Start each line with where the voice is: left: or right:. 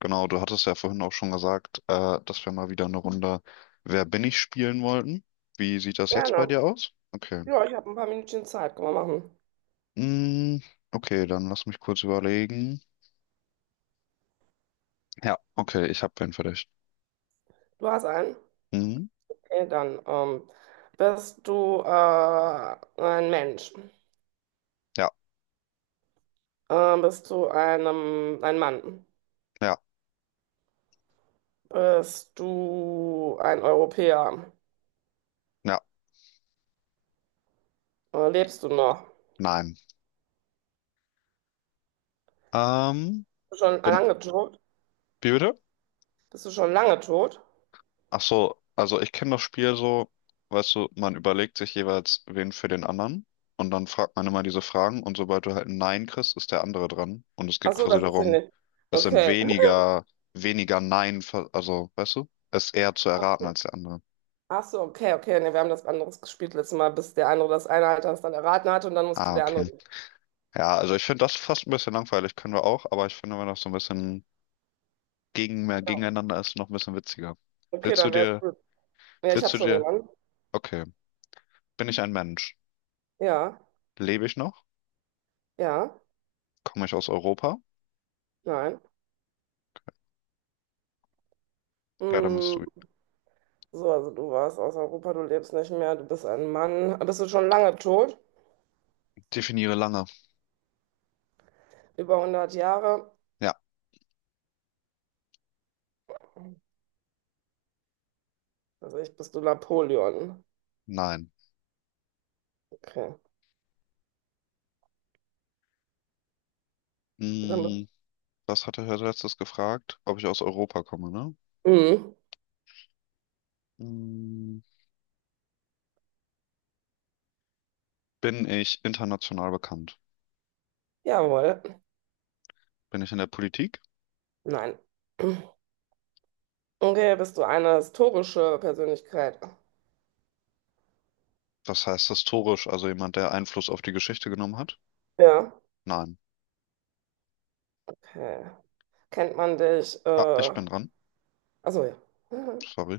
left: Genau, du hattest ja vorhin auch schon gesagt, dass wir mal wieder eine Runde Wer bin ich spielen wollten. Wie sieht das jetzt bei
right: Gerne.
left: dir aus? Okay.
right: Ja, ich habe ein paar Minütchen Zeit. Können wir machen.
left: Mm, okay, dann lass mich kurz überlegen. Ja, okay, ich habe wen für dich.
right: Du hast einen?
left: Mhm.
right: Okay, dann. Bist du ein Mensch?
left: Ja,
right: Bist du ein Mann?
left: ja,
right: Bist du ein Europäer?
left: ja,
right: Lebst du noch?
left: nein. Ähm,
right: Bist du schon
left: bin,
right: lange tot?
left: wie bitte?
right: Bist du schon lange tot?
left: Ach so, also ich kenne das Spiel so, weißt du, man überlegt sich jeweils wen für den anderen und dann fragt man immer diese Fragen, und sobald du halt ein Nein kriegst, ist der andere dran, und es
right: Ach
left: geht
right: so,
left: quasi
right: das wusste ich
left: darum,
right: nicht.
left: es sind
right: Okay.
left: weniger, weniger Nein, ver- also weißt du, es ist eher zu
right: Ach
left: erraten
right: so,
left: als der andere.
right: Ach so, okay, okay. Nee, wir haben das anderes gespielt letztes Mal, bis der andere das eine Alter das dann erraten hatte und dann musste
left: Ah,
right: der andere.
left: okay. Ja, also ich finde das fast ein bisschen langweilig, können wir auch, aber ich finde, wenn das so ein bisschen mehr gegeneinander ist, noch ein bisschen witziger.
right: Okay,
left: Willst du
right: dann wär's
left: dir,
right: gut. Ja, ich
left: willst
right: habe
left: du
right: schon
left: dir,
right: jemanden.
left: okay, bin ich ein Mensch?
right: Ja,
left: Lebe ich noch?
right: ja.
left: Komme ich aus Europa?
right: Nein.
left: Ja, dann bist
right: Mm,
left: du.
right: so, also du warst aus Europa, du lebst nicht mehr, du bist ein Mann. Bist du schon lange tot?
left: Definiere lange.
right: Über 100 Jahre?
left: Ja,
right: Also ich bist du Napoleon.
left: nein.
right: Okay. Dann,
left: Hm, was hatte Herr letztes gefragt? Ob ich aus Europa komme, ne?
right: mm,
left: Hm, bin ich international bekannt?
right: jawohl.
left: Bin ich in der Politik?
right: Nein. Okay, bist du eine historische Persönlichkeit?
left: Was heißt historisch? Also jemand, der Einfluss auf die Geschichte genommen hat?
right: Ja.
left: Nein.
right: Okay. Kennt man dich?
left: Ah, ich bin dran.
right: Achso, ja.
left: Sorry.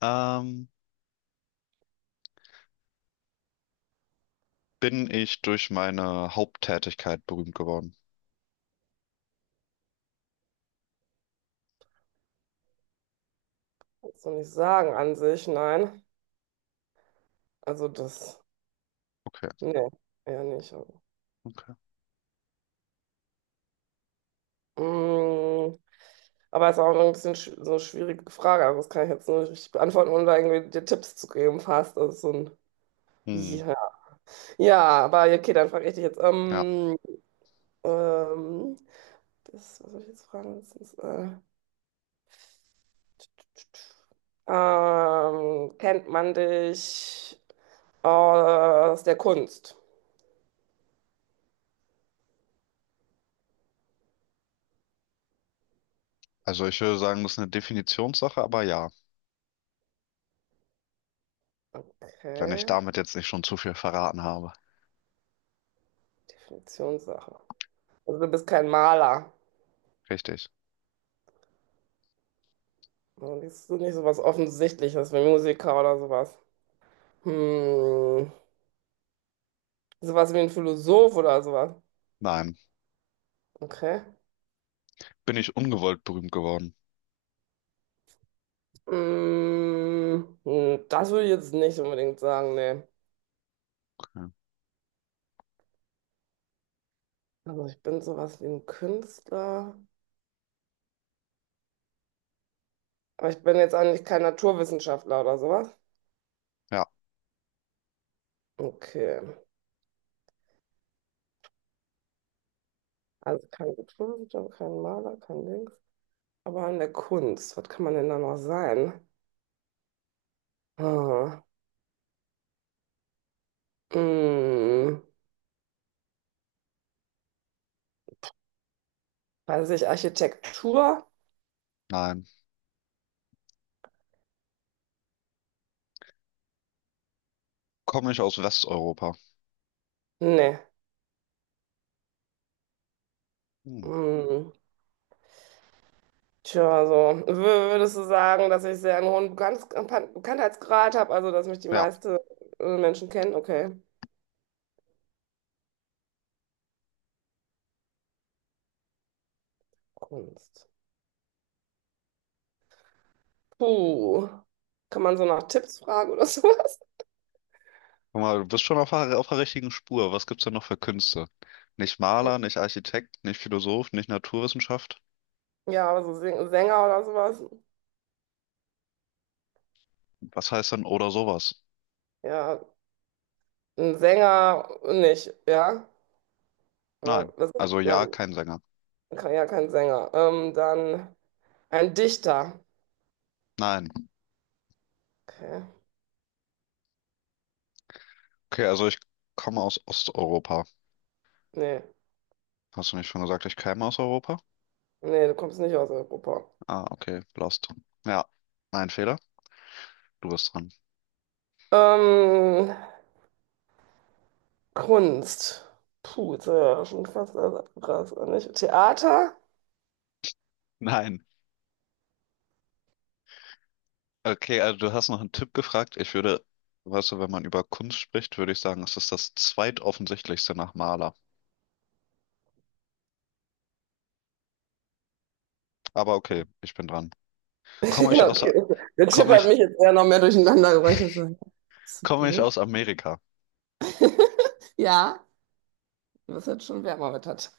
left: Ähm, bin ich durch meine Haupttätigkeit berühmt geworden?
right: Kannst du nicht sagen an sich, nein. Also das,
left: Okay,
right: nee, eher nicht.
left: okay.
right: Mm, aber es ist auch ein bisschen so eine schwierige Frage. Also das kann ich jetzt nur nicht richtig beantworten, ohne da irgendwie dir Tipps zu geben, fast. Das ist so ein.
left: Hm,
right: Ja. Ja, aber ja, okay, dann frage ich dich jetzt.
left: ja.
right: Ähm, das, was soll ich jetzt fragen? Kennt man dich aus der Kunst?
left: Also ich würde sagen, das ist eine Definitionssache, aber ja, wenn ich
right: Okay,
left: damit jetzt nicht schon zu viel verraten habe.
right: Definitionssache. Also du bist kein Maler.
left: Richtig.
right: Also bist du nicht sowas Offensichtliches wie Musiker oder sowas. Hm, sowas wie ein Philosoph oder sowas.
left: Nein.
right: Okay.
left: Bin ich ungewollt berühmt geworden?
right: Mm, das würde ich jetzt nicht unbedingt sagen, nee.
left: Okay.
right: Also ich bin sowas wie ein Künstler, aber ich bin jetzt eigentlich kein Naturwissenschaftler oder sowas.
left: Ja,
right: Okay. Also kein Naturwissenschaftler, kein Maler, kein Dings. Aber in der Kunst, was kann man denn da noch sein? Hm. Mm, weiß ich, Architektur?
left: nein. Komme ich aus Westeuropa?
right: Nee.
left: Hm.
right: Mm, tja, also wür- würdest du sagen, dass ich sehr einen hohen Bekanntheitsgrad habe, also dass mich die
left: Ja.
right: meisten Menschen kennen? Okay. Kunst. Puh. Kann man so nach Tipps fragen oder sowas?
left: Guck mal, du bist schon auf der richtigen Spur. Was gibt's denn noch für Künste? Nicht Maler, nicht Architekt, nicht Philosoph, nicht Naturwissenschaft.
right: Ja, aber so Sänger oder sowas?
left: Was heißt denn oder sowas?
right: Ja, ein Sänger nicht, ja? Oder
left: Nein.
right: was?
left: Also ja,
right: Nein,
left: kein Sänger.
right: ja, kein Sänger. Dann ein Dichter.
left: Nein.
right: Okay.
left: Okay, also ich komme aus Osteuropa.
right: Nee,
left: Hast du nicht schon gesagt, ich käme aus Europa?
right: nee, du kommst nicht aus Europa.
left: Ah, okay, lost. Ja, mein Fehler. Du bist dran.
right: Ähm, Kunst. Puh, jetzt ja schon fast alles abgegrast, oder nicht? Theater?
left: Nein. Okay, also du hast nach einem Tipp gefragt. Ich würde, weißt du, wenn man über Kunst spricht, würde ich sagen, es ist das zweitoffensichtlichste nach Maler. Aber okay, ich bin dran. Komme ich
right: Ja,
left: aus,
right: okay. Der Tipp
left: komme
right: hat
left: ich,
right: mich jetzt eher noch mehr durcheinander gebracht. Ich so, ist so
left: komme ich
right: blöd?
left: aus Amerika?
right: Ja, das hat schon wärmer wettert.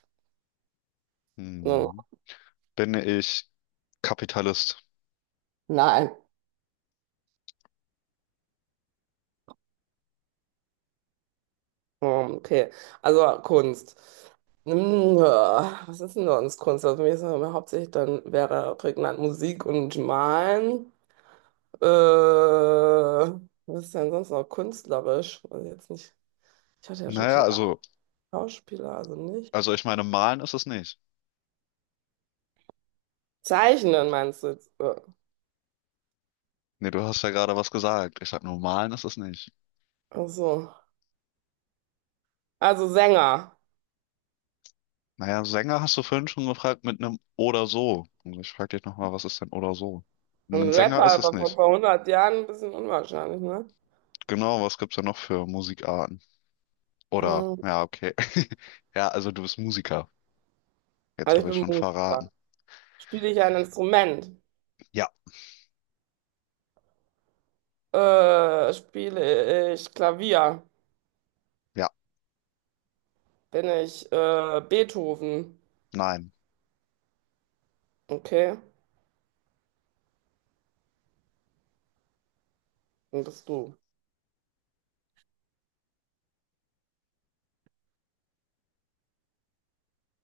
right: Hm,
left: Hm, bin ich Kapitalist?
right: nein. Hm, okay. Also Kunst. Hm, ja, was ist denn sonst Kunst? Also für mich ist das immer hauptsächlich dann wäre prägnant Musik und Malen. Was ist denn sonst noch künstlerisch? Also jetzt nicht. Ich hatte ja schon
left: Naja,
right: The
left: also,
right: Schauspieler, also nicht.
left: also ich meine, malen ist es nicht.
right: Zeichnen meinst du jetzt?
left: Nee, du hast ja gerade was gesagt. Ich sag nur, malen ist es nicht.
right: Ach so. Also Sänger.
left: Naja, Sänger hast du vorhin schon gefragt mit einem oder so. Und ich frage dich nochmal, was ist denn oder so?
right: Ein
left: Ein Sänger
right: Rapper,
left: ist es
right: aber von
left: nicht.
right: vor 100 Jahren ein bisschen unwahrscheinlich, ne?
left: Genau, was gibt's denn noch für Musikarten? Oder,
right: Ähm,
left: ja, okay. Ja, also du bist Musiker. Jetzt
right: also
left: habe ich
right: ich
left: schon
right: bin Musiker.
left: verraten.
right: Spiele ich ein Instrument?
left: Ja,
right: Spiele ich Klavier?
left: ja,
right: Bin ich Beethoven?
left: nein.
right: Okay, dann bist du.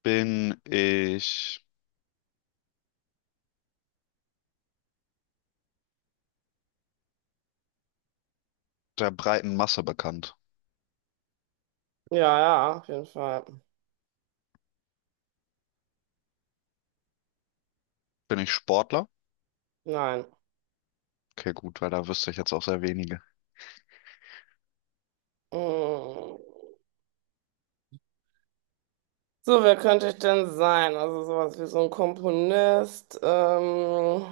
left: Bin ich der breiten Masse bekannt?
right: Ja, ja, auf jeden Fall.
left: Bin ich Sportler?
right: Nein.
left: Okay, gut, weil da wüsste ich jetzt auch sehr wenige.
right: Mm. So, wer könnte ich denn sein? Also sowas wie so ein Komponist.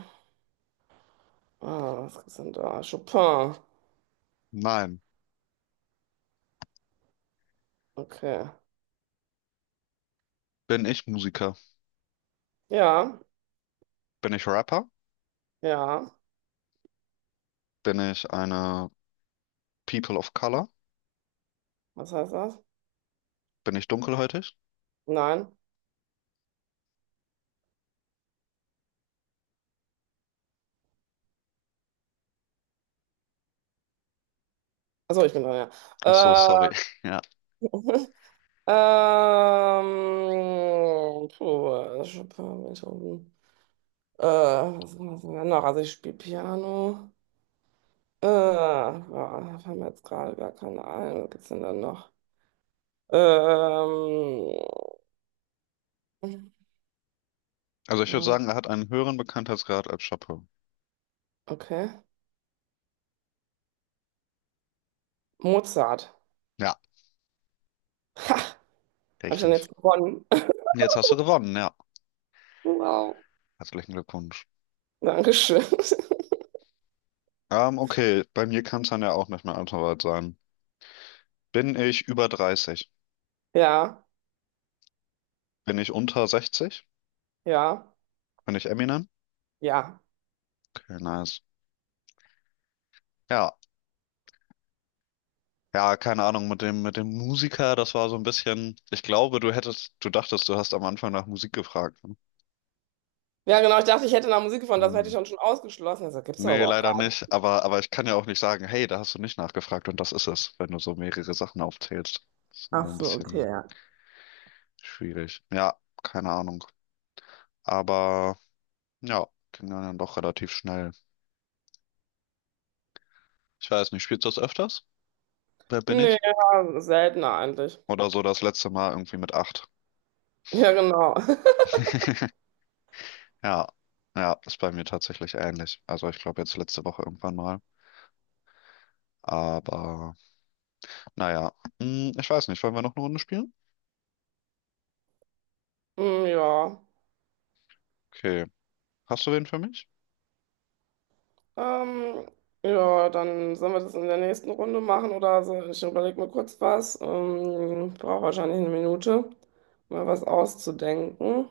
right: Ah, was sind da? Chopin.
left: Nein.
right: Okay.
left: Bin ich Musiker?
right: Ja,
left: Bin ich Rapper?
right: ja.
left: Bin ich eine People of Color?
right: Was heißt das?
left: Bin ich dunkelhäutig?
right: Nein. Achso, ich bin dran,
left: Ach so,
right: ja.
left: sorry. Ja.
right: Äh, puh, Chopin, Beethoven. Was machen wir denn noch? Also ich spiele Piano. Ja, da fallen mir jetzt gerade gar keine ein. Was gibt's denn dann noch? Ähm,
left: Also ich würde
right: ja,
left: sagen, er hat einen höheren Bekanntheitsgrad als Chapeau.
right: okay. Mozart.
left: Ja,
right: Ha! Habe ich dann
left: richtig.
right: jetzt gewonnen?
left: Jetzt hast du gewonnen, ja.
right: Wow.
left: Herzlichen Glückwunsch.
right: Dankeschön.
left: Okay, bei mir kann es dann ja auch nicht mehr allzu weit sein. Bin ich über 30?
right: Ja,
left: Bin ich unter 60?
right: ja,
left: Bin ich Eminem?
right: ja.
left: Okay, nice. Ja, ja, keine Ahnung, mit dem Musiker, das war so ein bisschen. Ich glaube, du dachtest, du hast am Anfang nach Musik gefragt. Ne?
right: Ja, genau. Ich dachte, ich hätte nach Musik gefunden. Das hätte ich
left: Hm.
right: dann schon ausgeschlossen. Also gibt's doch
left: Nee,
right: überhaupt gar
left: leider
right: nicht.
left: nicht. Aber ich kann ja auch nicht sagen, hey, da hast du nicht nachgefragt und das ist es, wenn du so mehrere Sachen aufzählst. Das ist
right: Ach
left: immer ein
right: so, okay,
left: bisschen
right: ja.
left: schwierig. Ja, keine Ahnung. Aber ja, ging dann doch relativ schnell. Ich weiß nicht, spielst du das öfters? Wer bin
right: Nee,
left: ich?
right: ja, seltener eigentlich.
left: Oder so das letzte Mal irgendwie mit 8.
right: Ja, genau.
left: Ja, ja, ist bei mir tatsächlich ähnlich. Also ich glaube jetzt letzte Woche irgendwann mal. Aber naja, hm, ich weiß nicht, wollen wir noch eine Runde spielen?
right: Hm, ja.
left: Okay. Hast du wen für mich?
right: Ähm, ja, dann sollen wir das in der nächsten Runde machen oder so. Ich überlege mir kurz was. Ich brauche wahrscheinlich eine Minute, mal was auszudenken.